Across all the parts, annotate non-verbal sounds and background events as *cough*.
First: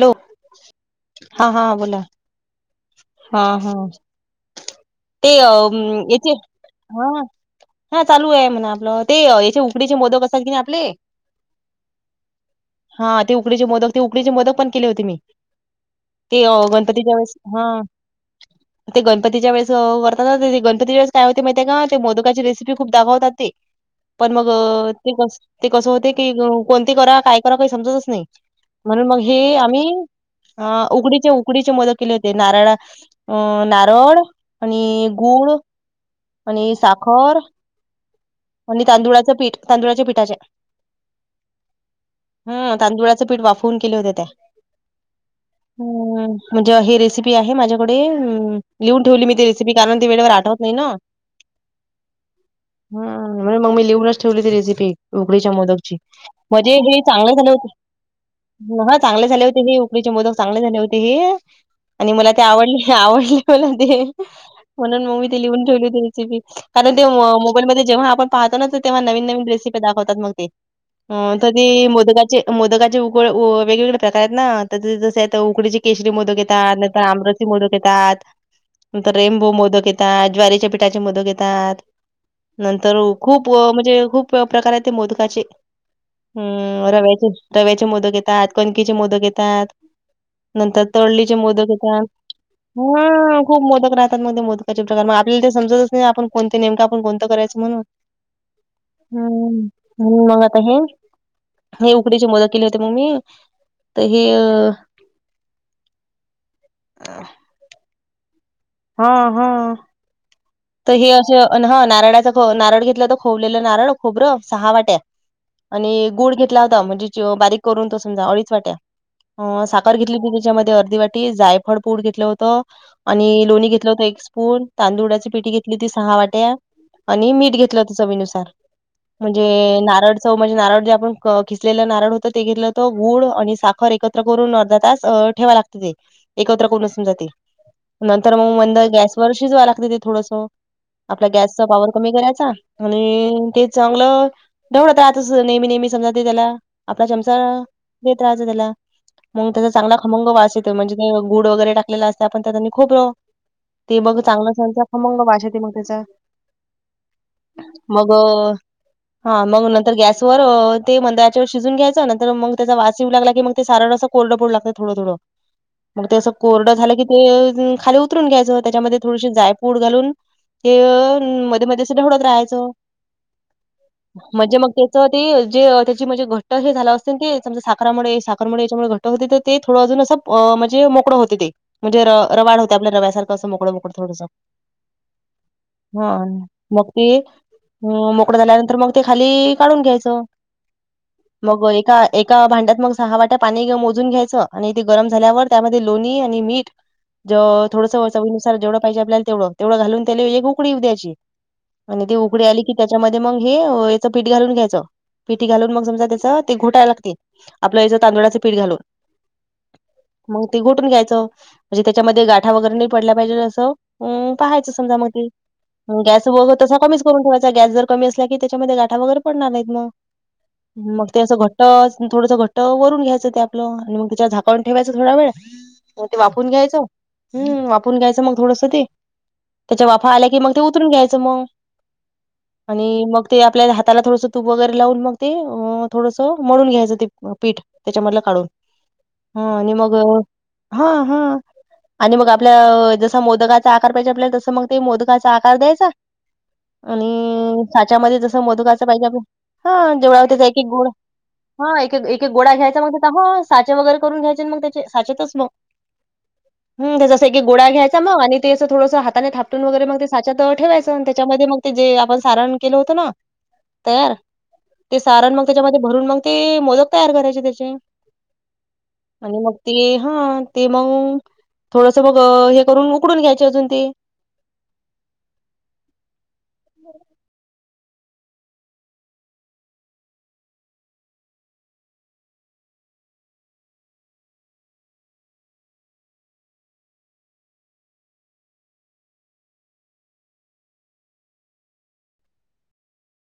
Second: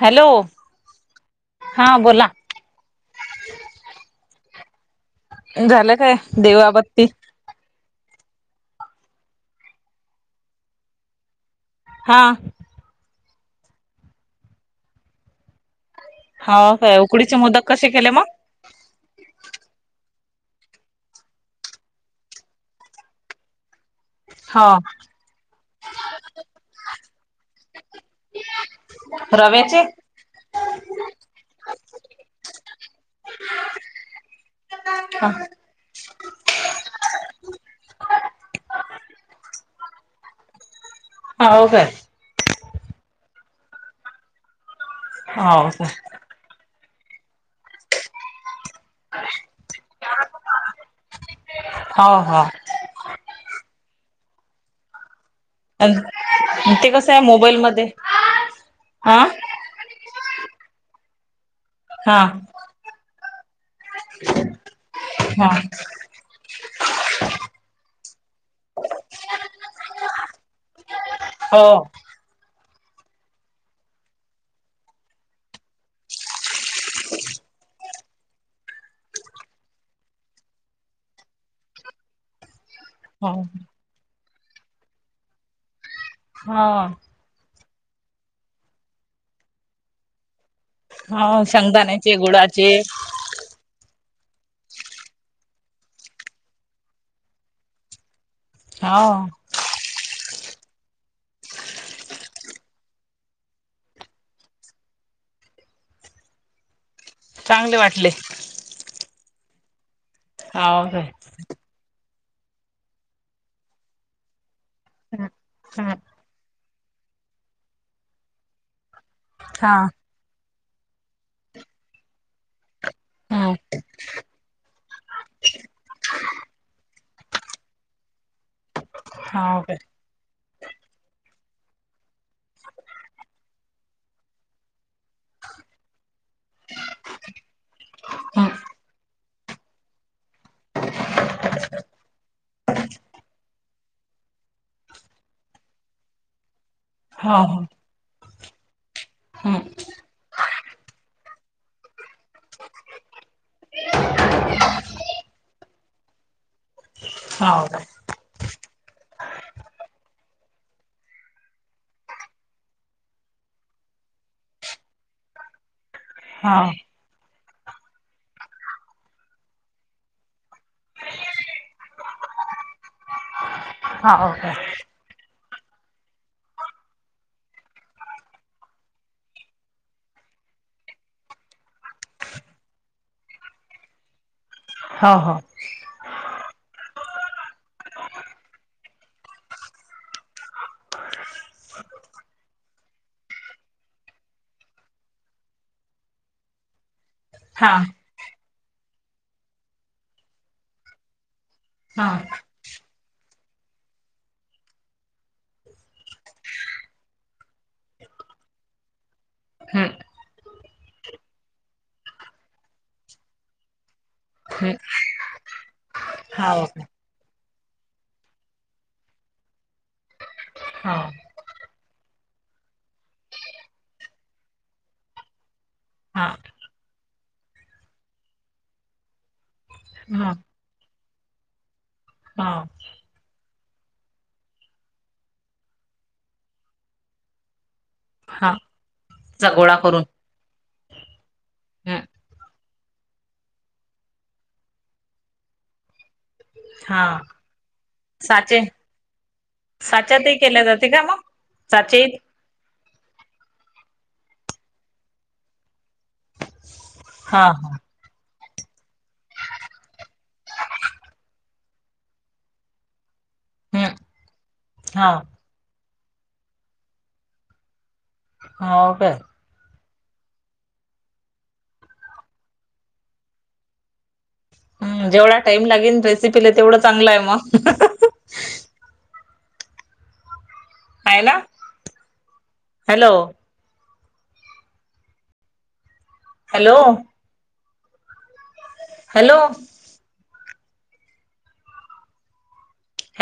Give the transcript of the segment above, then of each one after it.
Hello हा हा हां बोला. हा हा ते झालं काय इथे देवाबत्ती हा चालू आहे म्हणा आपलं ते याचे उकडीचे मोदक असल की नाही आपले हां. हा ते उकडीचे मोदक ते उकडीचे मोदक पण केले होते मी. ते अ, हाव काय गणपतीच्या वेळेस उकडीचे हा मोदक कसे केले मग? *unintelligible* ते गणपतीच्या वेळेस वरात ते गणपती वेळेस काय होते माहितीे का ते मोदकाची रेसिपी खूप दावतात ते. पण मग हो ते कस ते कस होते की कोणती करा काय करा काही समजतच नाही म्हणून मग हे रव्याचे आम्ही उकडीचे, उकडीचे मोदक केले होते नारळा अ नारळ आणि हो गुळ आणि साखर आणि तांदुळाच पीठ तांदुळाच्या पीठाच्या.. हाव काय. हम्म, तांदुळाचं पीठ वाफवून केले होते त्या, का हम्म. म्हणजे हे रेसिपी आहे माझ्याकडे लिहून ठेवली मी ते रेसिपी कारण ते वेळेवर आठवत नाही ना. हा हा. होय मग मी लिहूनच ठेवली ती रेसिपी. उकडीच्या मोदकची, म्हणजे ते हे कसं आहे चांगले झाले मोबाईल होती, मध्ये हा चांगले झाले होते हे. उकडीचे मोदक चांगले झाले होते हे, आणि हा मला ते आवडले, आवडले. करून दे, म्हणून मी ती हा लिहून ठेवली. होती रेसिपी, कारण ते मोबाईल मध्ये जेव्हा आपण पाहतो ना, तेव्हा नवीन-नवीन रेसिपी दाखवतात मग ते. हा कधी हो ती मोदकाची. मोदकाचे उकड वेगवेगळे प्रकार आहेत ना, तर जसे उकडीचे केशरी मोदक येतात, नंतर आम मोदक येतात, नंतर रेनबो मोदक येतात, ज्वारीच्या पिठाचे चे मोदक येतात, नंतर हो खूप व म्हणजे खूप. खूप प्रकार आहे ते मोदगाचे, हा अम् रव्याचे. रव्याचे मोदक येतात, कणकेचे मोदक येतात, नंतर. तळलीचे हो मोदक येतात. शेंगदाण्याचे गुळाचे हम्म. खूप मोदक राहतात, मध्ये मोदकाचे प्रकार मग आपल्याला ते समजतच नाही, कोणते आपण कोणंत करायचं म्हणून. हो हम्म मग आत हे. हे उकडीचे मोदक केली होती ना मी ते हे. हा. *inaudible* चांगलं वाटले. हा, हा. हो तर काय हे असं ह नारळाचा नारळ घेतला तर खोवलेलं नारळ खोबरं सहा वाट्या. हा आणि गूळ घेतला होता म्हणजे बारीक करून तो समजा अडीच वाट्या. अ हा साखर घेतली होती मी त्याच्यामध्ये अर्धी वाटी, जायफळ पूड घेतलं होत. आणि लोणी घेतला होता एक स्पून, तांदुळाची पिठ घेतली होती सहा सहा वाट्या, आणि मीठ घेतलं होत चवीनुसार म्हणजे हो काय नारळ चव म्हणजे, नारळ जे आपण खिसलेलं नारळ होतं ते घेतलं होतं, गूळ आणि साखर एकत्र करून अर्धा तास ठेवायं लागते ते, एकत्र करून समजा ते, नंतर मग मंद गॅस वर शिजवायला लागते ते थोडस. आपल्या गॅसचा पॉवर कमी करायचा, आणि ते चांगलं ढवळत राहतस नेहमी-नेहमी समजा ते त्याला आपला चमचा हो देत राहात त्याला. मग त्याचा हो चांगला खमंग वास येतोय, म्हणजे ते गुळ वगैरे टाकलेला असतोय आपण, त्यात आणि खोबरं. ते बघ चांगलं खमंग वास येतोय मग त्याचा. हो काय *unintelligible* बर. हा मग नंतर गॅसवर ते मंद आचेवर शिजवून घ्यायचं, नंतर मग त्याचा वास येऊ लागला की मग ते सारण अस. कोरडे पडू लागत थोड-थोड. मग ते असं हो कोरडं झालं की ते खाली उतरून घ्यायचं त्याच्यामध्ये थोडीशी जाय पूड घालून ते मध्ये-मध्ये ढवळत राहायचं. हा ओके म्हणजे मग ते. ते जे त्याची म्हणजे घट्ट झाला असल ते समजा साखरमुळे साखरेमुळे घट्ट मग तिथं ते थोडं अजून असं म्हणजे मोकळं होते ते. म्हणजे रवाळ होते, आपल्या रव्यासारखं मोकळं-मोकळं थोडंसं. हा, हा. हा मग ते, अ मोकळं झाल्यानंतर मग ते खाली काढून घ्यायचं. *inaudible* मग एका-एका भांड्यात मग सहा वाट्या पाणी मोजून घ्यायचं, आणि ते गरम झाल्यावर त्यामध्ये लोणी आणि मीठ *inaudible* ज हा थोडस चवीनुसार जेवढं पाहिजे आपल्याला तेवढं, तेवढं घालून त्याले एक उकळी येऊन द्यायची. हा आणि ते उकळी आली की त्याच्यामध्ये मग हे याचं पीठ घालून घ्यायचं. पिठी घालून मग समजा त्याच ते घोटायला लागते. आपलं ह्याच तांदुळाचं पीठ घालू हम्म मग ते घोटून घ्यायचं,, म्हणजे त्याच्यामध्ये गाठा वगैरे नाही पडल्या पाहिजे जसं. हम्म पहायचं समजा मग ते गॅस हा तसा ओके हो कमीच करून ठेवायचा. गॅस जर कमी असला की त्याच्यामध्ये गाठा वगैरे पडणार नाहीत मग. हा मग ते असं घट्टस, थोडंस घट्ट वरून घ्यायचं ते आपलं, आणि मग त्याच्या झाकावून ठेवायचं थोडा वेळ मग ते हा वाफवून घ्यायचं. हम्म..... वाफवून घ्यायचं मग थोडसं ते त्याच्या वाफा आल्या की, मग ते उतरून घ्यायचं मग. हा. आणि मग ते आपल्या हाताला थोडंसं तूप वगैरे लावून मग ते,, अ थोडंसं मळून घ्यायचं ते पीठ. त्याच्यामधलं काढून,, हा चा हा आणि गोळा मग करून हा हा,, हम्म आणि मग आपल्या जसं मोदकात चा आकार पाहिजे आपल्या तसं मग ते मोदकाचा आकार द्यायचा हा आणि साच्यामध्ये जसं साचे मोदकाच पाहिजे. हा जेवढा साच्यातही होतेचा एक केल्या एक जाते गूळ का मग हा साचे एकेक एकेक गोळा घ्यायचा. मग त्या हो साचे वगैरे करून घ्यायचे मग त्याचे साचेतच हम्म.... त्याचा असं एकेक हा गोळा हा घ्यायचा मग आणि ते असं थोडंसं हाताने थापटून वगैरे मग ते साच्यात ठेवायचं,, त्याच्यामध्ये मग ते जे आपण सारण केलं होतं ना हम्म तयार,, ते हा सारण मग त्याच्यामध्ये भरून मग ते मोदक तयार करायचे त्याचे. हा ओके. आणि मग ते हा, ते मंग थोडसं मग हे करून उकडून घ्यायचे अजून ते. हम्म जेवढा टाइम लागेल रेसिपीला तेवढं चांगलं आहे मग आहे ना, हॅलो! हॅलो! हॅलो!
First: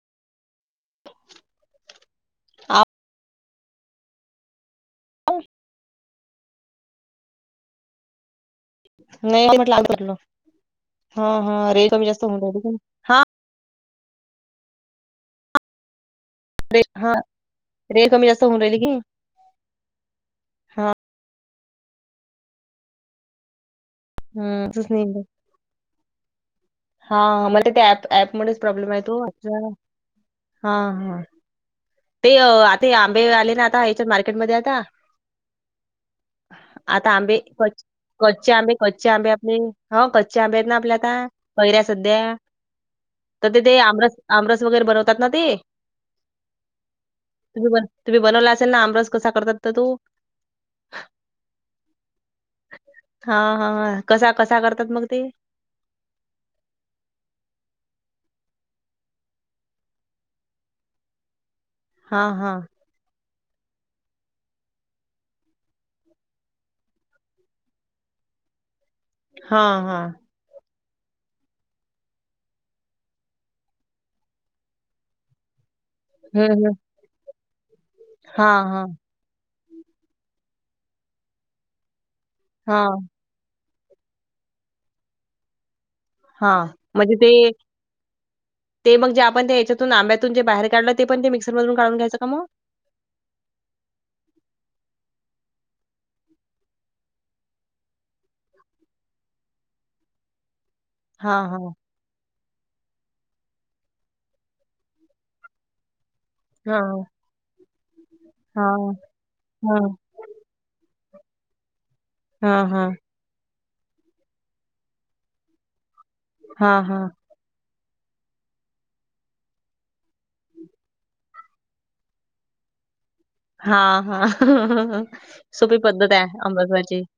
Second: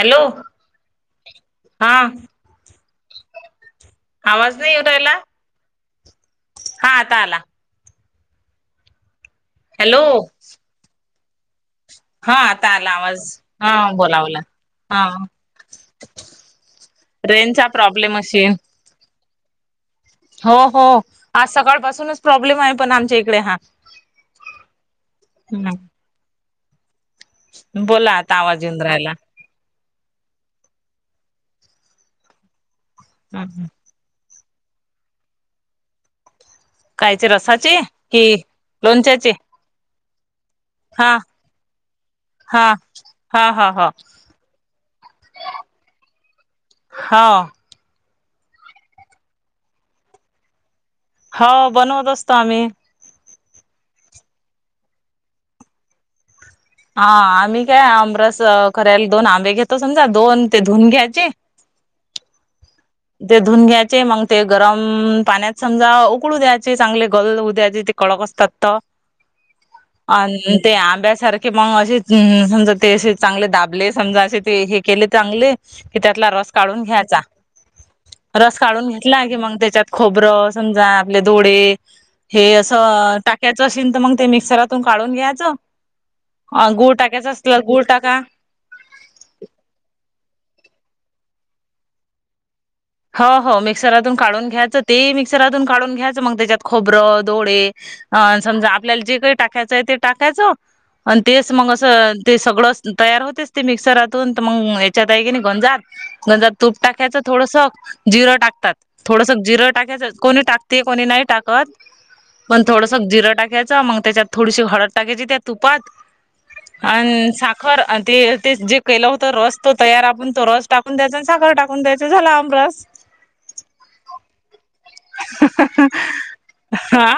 हॅलो, हां. आ आवाज नाही एऊ रायला. हा आता आला. नाही मट ला करलो, हॅलो हा हा रेंज कमी जास्त हा होऊन राहिली आता की आला हां आवाज,, हा बोलावला, हा. रेंनचा प्रॉब्लेम अशेल मिल गे हो हो,, आज सकाळपासूनच प्रॉब्लेम आहे पण आमच्या इकडे हा हं तूचनै बोला हा, मला त्या प बोला आता ऍपमुळंच आवाज येऊन प्रॉब्लेम आहे राहिला तो. हा, हा, ते आता आंबे आले ना हम्म आता मार्केटमध्ये आता. आता कायचे आंबे रसाचे कच् कि कच्चे आंबे कच्चे आंबे लोणच्याचे आपले, हं कच्चे आंबे आहेत ना आपले आता. हा ्या सध्या,, हा तर हा हा तेथे ह आमरस आमरस वगैरे बनवतात ना ते हा तुम्ही बनवला असेल ना, आमरस कसा करतात तर तू? हो बनवत असतो आम्ही. हा हा, कसा कसा करतात मग ते? हा आम्ही काय आमरस करायला, दोन आंबे घेतो समजा दोन ते धुून घ्यायचे. हा हा ते धुऊून घ्यायचे मग ते गरम पाण्यात समजा उकळू द्यायचे, चांगले गल होऊ द्यायचे ते कडक असतात. त हा हा आणि ते आंब्यासारखे मग असे समजा ते असे चांगले दाबले समजा असे ते हे केले चांगले. कि त्यातला हं, रस हं. काढून घ्यायचा. रस हां, हां. काढून घेतला की, मग त्याच्यात खोबरं समजा आपले डोळे हे हां, असं टाकयचं असेल तर मग ते मिक्सरातून काढून घ्यायचं हां. हा गुळ म्हणजे टाक्याच ते असलं त गुळ टाका. ते मग जे आपण त्या याच्यातून आंब्यातून ज बाहेर काढलं ते पण ते म्सरमधून काढून घ्यायचं का मग? हो हो मिक्सरातून काढून घ्यायचं, ते मिक्सरातून काढून घ्यायचं मग त्याच्यात खोबरं डोळे अ समजा आपल्याला जे काही टाकायचं आहे, ते टाकायचं आणि हां, तेच मग हां. असं ते सगळं तयार होतेच ते मिक्सरातून तर मग या्याच्यात आहे की नाही गंजात गंजात तूप हां, टाकायचं. थोडस जिरं टाकतात, हां. थोडस जिरं हां. टाकायचं. कोणी टाकते कोणी नाही टाकत पण हां, हां. थोडंस जिरं टाक्या च त्याच्यात थोडीशी हळद टाकायची त्या तुपात हां, हां. अन सा खर ते जे केलं होत रस तो तयार आपण तो रस टाकून द्यायचा आणि साखर टाकून द्यायचं, झाला आमरस. *unintelligible* हा हा हा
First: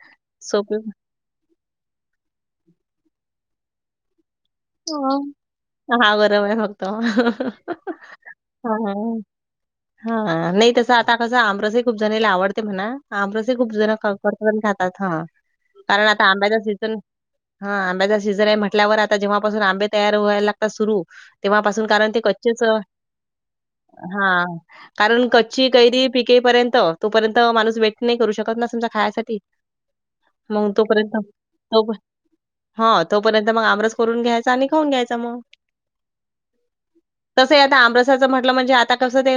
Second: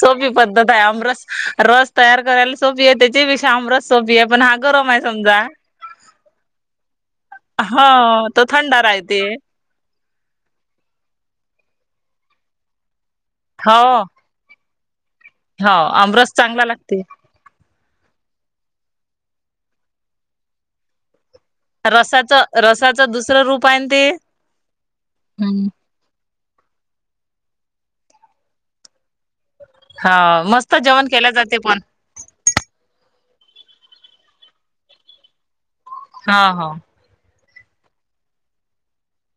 सोपी पद्धत आहे आमरस. रस तयार करायला सोपी आहे त्याच्याही पेक्षा आमरस सोपी आहे, पण हा गरम आहे समजा. हा गरम फक्त. हाव तो थंडा हां. राहते. हा नाही तसं आता कसं आमरस खूप जणनायला आवडते म्हणा आमरसही खूप हो जण खा त पण खातात हा हो कारण आता आमरस आंब्याचा चांगला सीजन. लागते हा आंब्याचा सीझन आहे म्हटल्यावर आता जेव्हापासून आंबे तयार व्हायला लागता सुरु. तेव्हापासून कारण ते रसाच कच्चेच रसाच दुसरं रूप आहे ना ते हा कारण कच्ची कैरी. पिकेपर्यंत तोपर्यंत माणूस वेट नाही करू शकत ना समजा खायसाठी. हा मग मस्त जेवण तोपर्यंत केल्या जाते पण तो प. हा तोपर्यंत मग आमरस करून घ्यायचा, आणि खाऊन घ्यायचा मग. हा हा. तसंय आता आमरसाचं म्हटलं म्हणजे आता कसं ते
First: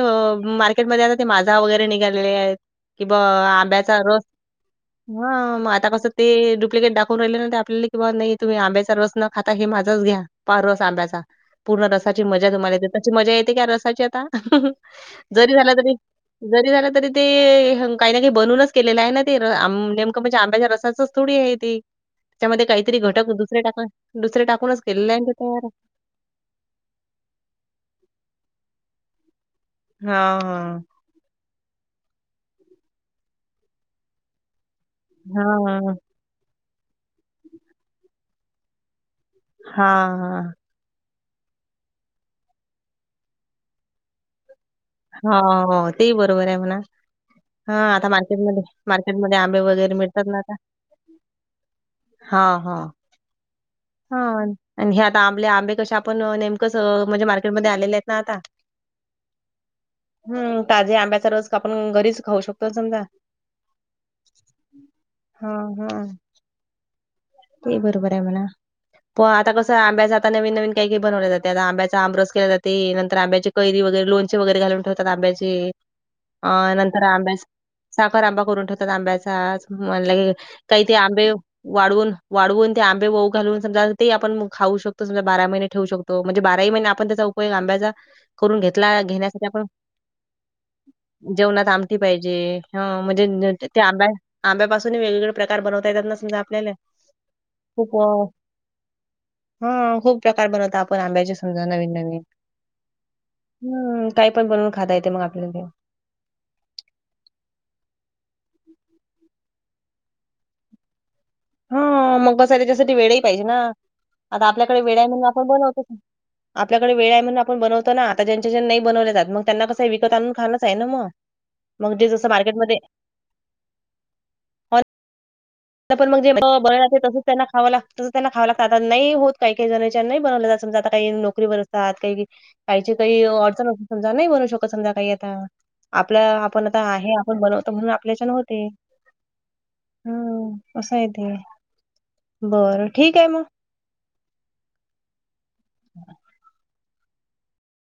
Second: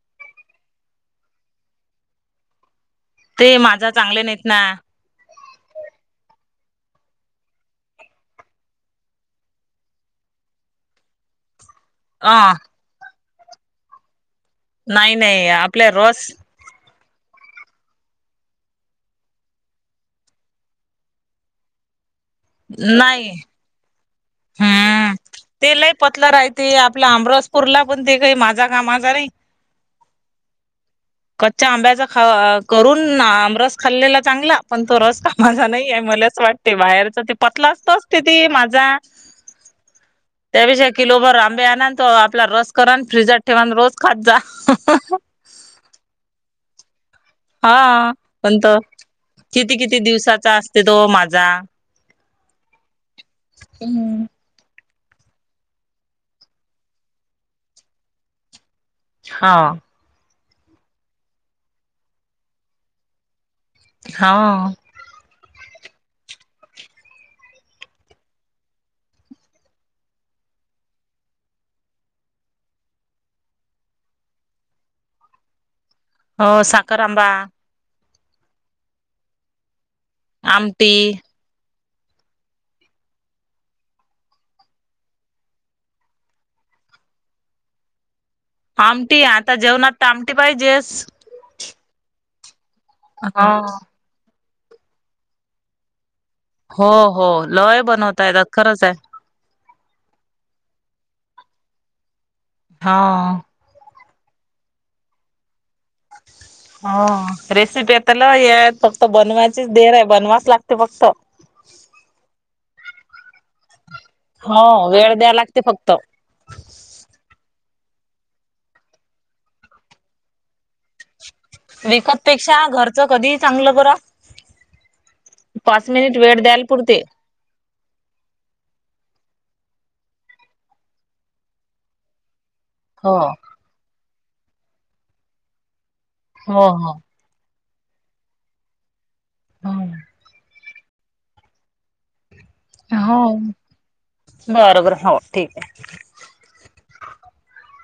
मार्केटमध्ये आता ते माझा वगैरे निघालेले आहेत. कि बा ते माझा आंब्याचा चांगले रस. नाहीत ना हा मग आता कसं ते डुप्लिकेट दाखवून राहिले नंतर आपल्याला किं नाही तुम्ही आंब्याचा रस न. आता हे माझाच घ्या पार रस आंब्याचा पूर्ण रसाची अ मजा च मजा ते. त्याशी मजा येते का रसाची आता नाही नाही जरी झाला आपल्या तरी. रस जरी झालं तरी ते काही ना काही बनूनच केलेलं आहे ना ते नेमकं म्हणजे आंब्याच्या रसाचं. थोडी आहे ती त्याच्यामध्ये काहीतरी नाही घटक दुसरे टाका दुसरे टाकूनच केलेले हम्म आहे ते तयार. लय पतला राहते आपल्या आमरसपूरला, पण ते काही माझा कामाचा नाही. हा हा. कच्च्या आंब्याचा खा करून आमरस खाल्लेला चांगला. पण तो रस कामाचा हां, नाही आहे, मलाच असं वाटते बाहेरचा ते पतला असतोच ते माझा. हा हा. त्यापेक्षा किलोभर आंबे आणन त आपला रस करा आणि फ्रीजात ठेवान रोज खात जा. हा हा तेही बरोबर आहे म्हणा. हा आता पण मार्केटमध्ये तो मार्केटमध्ये आंबे किती वगैरे किती मिळतात ना आता. दिवसाचा असते तो माझा हा हा *unintelligible* हा. आणि हे आता आंबले आंबे कसे आपण नेमकंच म्हणजे मार्केटमध्ये आलेले आहेत ना आता. हा. हम्म ताजे आंब्याचा रस आपण घरीच खाऊ शकतो समजा. हा. *unintelligible* हा हा. *unintelligible* ते बरोबर आहे म्हणा. पण आता कसं आंब्याच आता नवीन नवीन काही काही बनवल्या जाते. आता आंब्याचा आंबरस केला जाते नंतर आंब्याचे. कैरी वगैरे लोणचे वगैरे घालून ठेवतात. आंब्याचे अ हो साखर नंतर आंबा आंब्याचे. साखर आंबा करून ठेवतात आंब्याचा. म्हण काही ते आमटी आंबे वाळवून. वाळवून ते आंबे वऊ घालून समजा ते आपण खाऊ शकतो समजा बारा महिने ठेवू शकतो म्हणजे बारा ही महिने आपण त्याचा उपयोग *inaudible* उपयोग आंब्याचा. करून घेतला आमटी घेण्यासाठी आता. आपण जेवणात तर आमटी पाहिजेच. जेवणात आमटी पाहिजे. ह हो म्हणजे ते आंब्या. आंब्यापासून वेग वेगळे प्रकार बनवता येतात ना समजा. आपल्याला हो हो लय खूप अ, बनवता येतात खरंच आहे. हा खूप प्रकार बनवता आपण आंब्याची समजा नवीन नवीन हा. हम्म काही पण बनवून खाता येते मग आपल्याला. ह. *unintelligible* हो रेसिपी आता ल *unintelligible* हे फक्त बनवायचीच देर आहे बनवा वीच लागते फक्त. हा मग बसा त्याच्यासाठी वेळेही पाहिजे ना. आता आपल्याकडे हो वेळ म्हणून द्याय आपण लागते बनवतो. फक्त. आपल्याकडे वेळ आहे म्हणून आपण बनवतो ना. आता ज्यांच्या ज्यां नाही बनवले जातमग त्यांना कसं आहे विकत आणून खाणंच आहे ना मग. मग जे विकत जसं पेक्षा मार्केटमध्ये घरचं कधी ही चांगल बरं. हो पाच पण मिनिट मग जे वेळ द्यायला बनवते पुरते. तसंच त्यांना खावं लागत. त्यांना खावं लागत आता नाही होत काही काही जणच्या नाही बनवलं जात. समजा आता काही नोकरीवर असतात काही. काहीची हो काही अडचण अस समजा नाही बनू शकत समजा काही आता आपलं आपण हो आता हो. आहे. आपण बनवत म्हणून आपल्या च्यान होते हम असंय ते बरं, ठीक हो आहे मग बरं बरं हो ठीक आहे.